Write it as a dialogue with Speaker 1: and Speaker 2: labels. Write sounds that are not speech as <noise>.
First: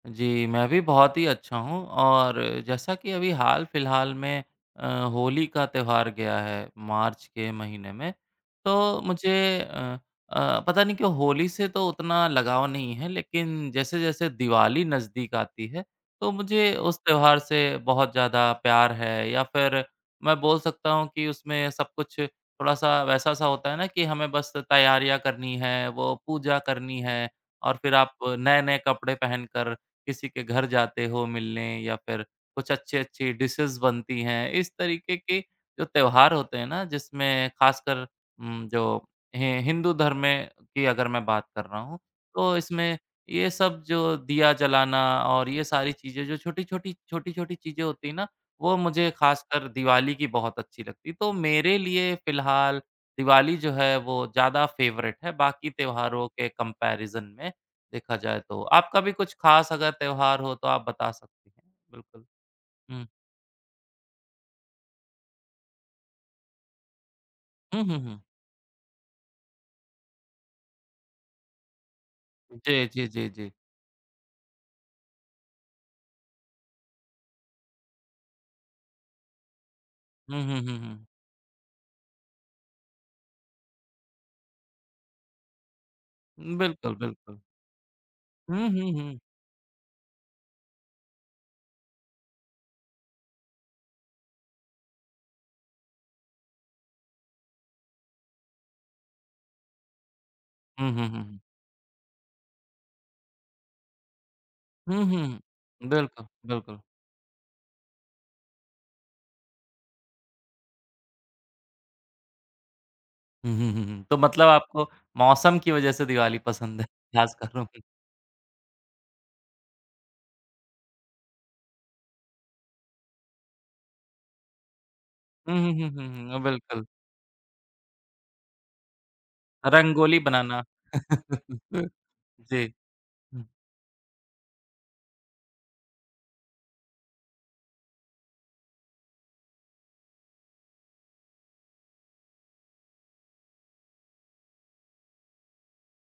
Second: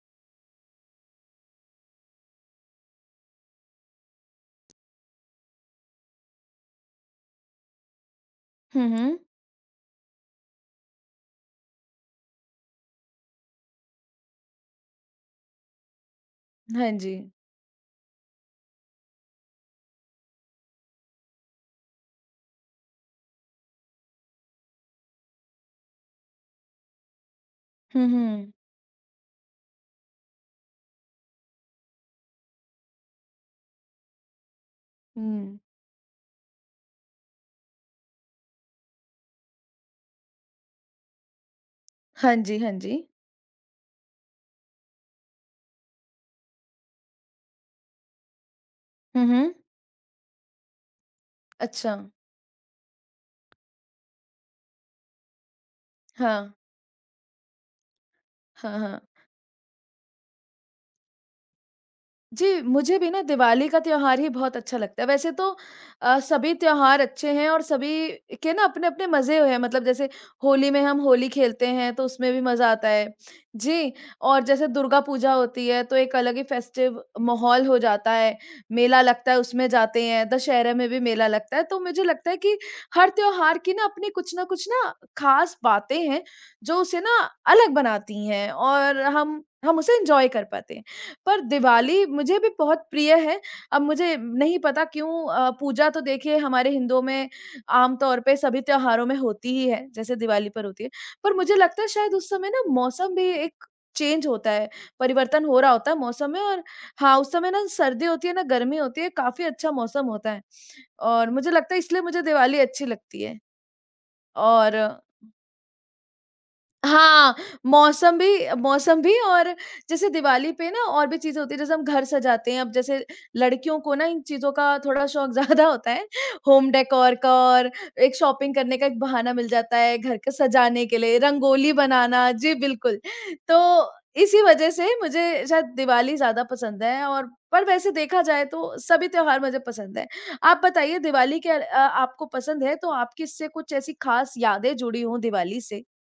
Speaker 1: जी, मैं भी बहुत ही अच्छा हूँ और जैसा कि अभी हाल-फिलहाल में अ, होली का त्यौहार गया है, मार्च के महीने में।
Speaker 2: हुँ,
Speaker 1: तो
Speaker 2: हुँ।
Speaker 1: मुझे अ अ, पता नहीं क्यों होली से तो उतना लगाव नहीं है लेकिन जैसे-जैसे दिवाली नज़दीक आती है तो मुझे
Speaker 2: हाँ
Speaker 1: उस
Speaker 2: जी।
Speaker 1: त्यौहार से बहुत ज़्यादा प्यार है, या फिर मैं बोल सकता हूँ कि उसमें सब कुछ थोड़ा-सा वैसा-सा होता है ना कि हमें बस तैयारियाँ करनी हैं, वो पूजा करनी है, और फिर
Speaker 2: हुँ,
Speaker 1: आप
Speaker 2: हुँ।
Speaker 1: नए-नए कपड़े पहनकर किसी के घर जाते हो मिलने या फिर, कुछ अच्छी-अच्छी डिशेज़ बनती हैं। इस तरीक़े के
Speaker 2: हुँ।
Speaker 1: जो त्यौहार होते हैं ना जिसमें ख़ासकर उम, जो हि हिंदू धर्म में की अगर मैं बात कर रहा हूँ,
Speaker 2: हाँ
Speaker 1: तो
Speaker 2: जी, हाँ
Speaker 1: इसमें
Speaker 2: जी।
Speaker 1: ये सब जो दीया जलाना और ये सारी चीज़ें जो छोटी-छोटी छोटी-छोटी चीज़ें होती है ना, वो मुझे
Speaker 2: हुँ, हुँ।
Speaker 1: ख़ासकर दिवाली की बहुत अच्छी लगती हैं। तो मेरे
Speaker 2: अच्छा।
Speaker 1: लिए फिलहाल दिवाली जो है वो ज़्यादा फेवरेट है, बाकी त्यौहारों के
Speaker 2: हाँ।
Speaker 1: कम्पैरिज़न में देखा जाए तो।
Speaker 2: हाँ,
Speaker 1: आपका
Speaker 2: हाँ।
Speaker 1: भी कुछ ख़ास अगर त्यौहार हो तो आप बता सक बिल्कुल।
Speaker 2: जी, मुझे
Speaker 1: हुँ।
Speaker 2: भी ना दिवाली का त्यौहार ही बहुत अच्छा लगता है। वैसे तो अ, सभी त्यौहार अच्छे हैं और
Speaker 1: हुँ, हुँ,
Speaker 2: सभी
Speaker 1: हुँ।
Speaker 2: के ना अपने-अपने मज़े हैं, मतलब जैसे होली में हम होली खेलते हैं तो उसमें भी मज़ा
Speaker 1: जी,
Speaker 2: आता है।
Speaker 1: जी, जी, जी।
Speaker 2: जी, और जैसे दुर्गा पूजा होती है तो एक अलग ही फेस्टिव माहौल हो जाता है। मेला लगता है उसमें जाते हैं,
Speaker 1: हुँ, हुँ,
Speaker 2: दशहरा
Speaker 1: हुँ,
Speaker 2: में भी
Speaker 1: हुँ।
Speaker 2: मेला लगता है। तो मुझे लगता है कि हर त्यौहार की ना अपनी कुछ ना कुछ ना ख़ास बातें हैं
Speaker 1: हुँ,
Speaker 2: जो
Speaker 1: बिल्कुल,
Speaker 2: उसे ना
Speaker 1: बिल्कुल।
Speaker 2: अलग बनाती हैं
Speaker 1: हुँ, हुँ,
Speaker 2: और
Speaker 1: हुँ।
Speaker 2: हम हम उसे एन्जॉय कर पाते हैं। पर दिवाली मुझे भी बहुत प्रिय है। अब मुझे नहीं पता क्यों अ, पूजा तो देखिए हमारे हिन्दुओं में आमतौर पर सभी त्यौहारों में होती ही है, जैसे दिवाली पर होती
Speaker 1: हुँ,
Speaker 2: है।
Speaker 1: हुँ, हुँ,
Speaker 2: पर
Speaker 1: हुँ।
Speaker 2: मुझे लगता है शायद उस समय ना मौसम भी एक चेंज होता है।
Speaker 1: हुँ,
Speaker 2: परिवर्तन हो रहा
Speaker 1: हुँ।
Speaker 2: होता है
Speaker 1: बिल्कुल,
Speaker 2: मौसम में और
Speaker 1: बिल्कुल।
Speaker 2: हाँ, उस समय ना सर्दी होती है ना गर्मी होती है काफ़ी अच्छा मौसम होता है। और मुझे लगता है इसलिए मुझे दिवाली अच्छी लगती है।
Speaker 1: हुँ, हुँ, हुँ, हुँ। तो मतलब
Speaker 2: और
Speaker 1: आपको मौसम की वजह से दिवाली पसंद है।
Speaker 2: हाँ,
Speaker 1: ख़ास कर। <unintelligible>
Speaker 2: मौसम भी मौसम भी, और जैसे दिवाली पे ना और भी चीज़ें होती हैं जैसे हम घर सजाते हैं। अब जैसे लड़कियों को ना इन चीज़ों का थोड़ा शौक
Speaker 1: हुँ,
Speaker 2: ज़्यादा
Speaker 1: हुँ, हुँ,
Speaker 2: होता है
Speaker 1: हुँ, हुँ। अ,
Speaker 2: होम
Speaker 1: बिल्कुल।
Speaker 2: डेकोर का और, एक शॉपिंग करने का एक बहाना मिल जाता है घर
Speaker 1: रंगोली
Speaker 2: को
Speaker 1: बनाना।
Speaker 2: सजाने के लिए, रंगोली
Speaker 1: <laughs>
Speaker 2: बनाना जी
Speaker 1: जी।
Speaker 2: बिल्कुल।
Speaker 1: हुँ।
Speaker 2: तो इसी वजह से मुझे शायद दिवाली ज़्यादा पसंद है और पर वैसे देखा जाए तो सभी त्यौहार मुझे पसंद है। आप बताइए दिवाली क्या अ, आपको पसंद है तो आपकी इससे कुछ ऐसी ख़ास यादें जुड़ी हो दिवाली से?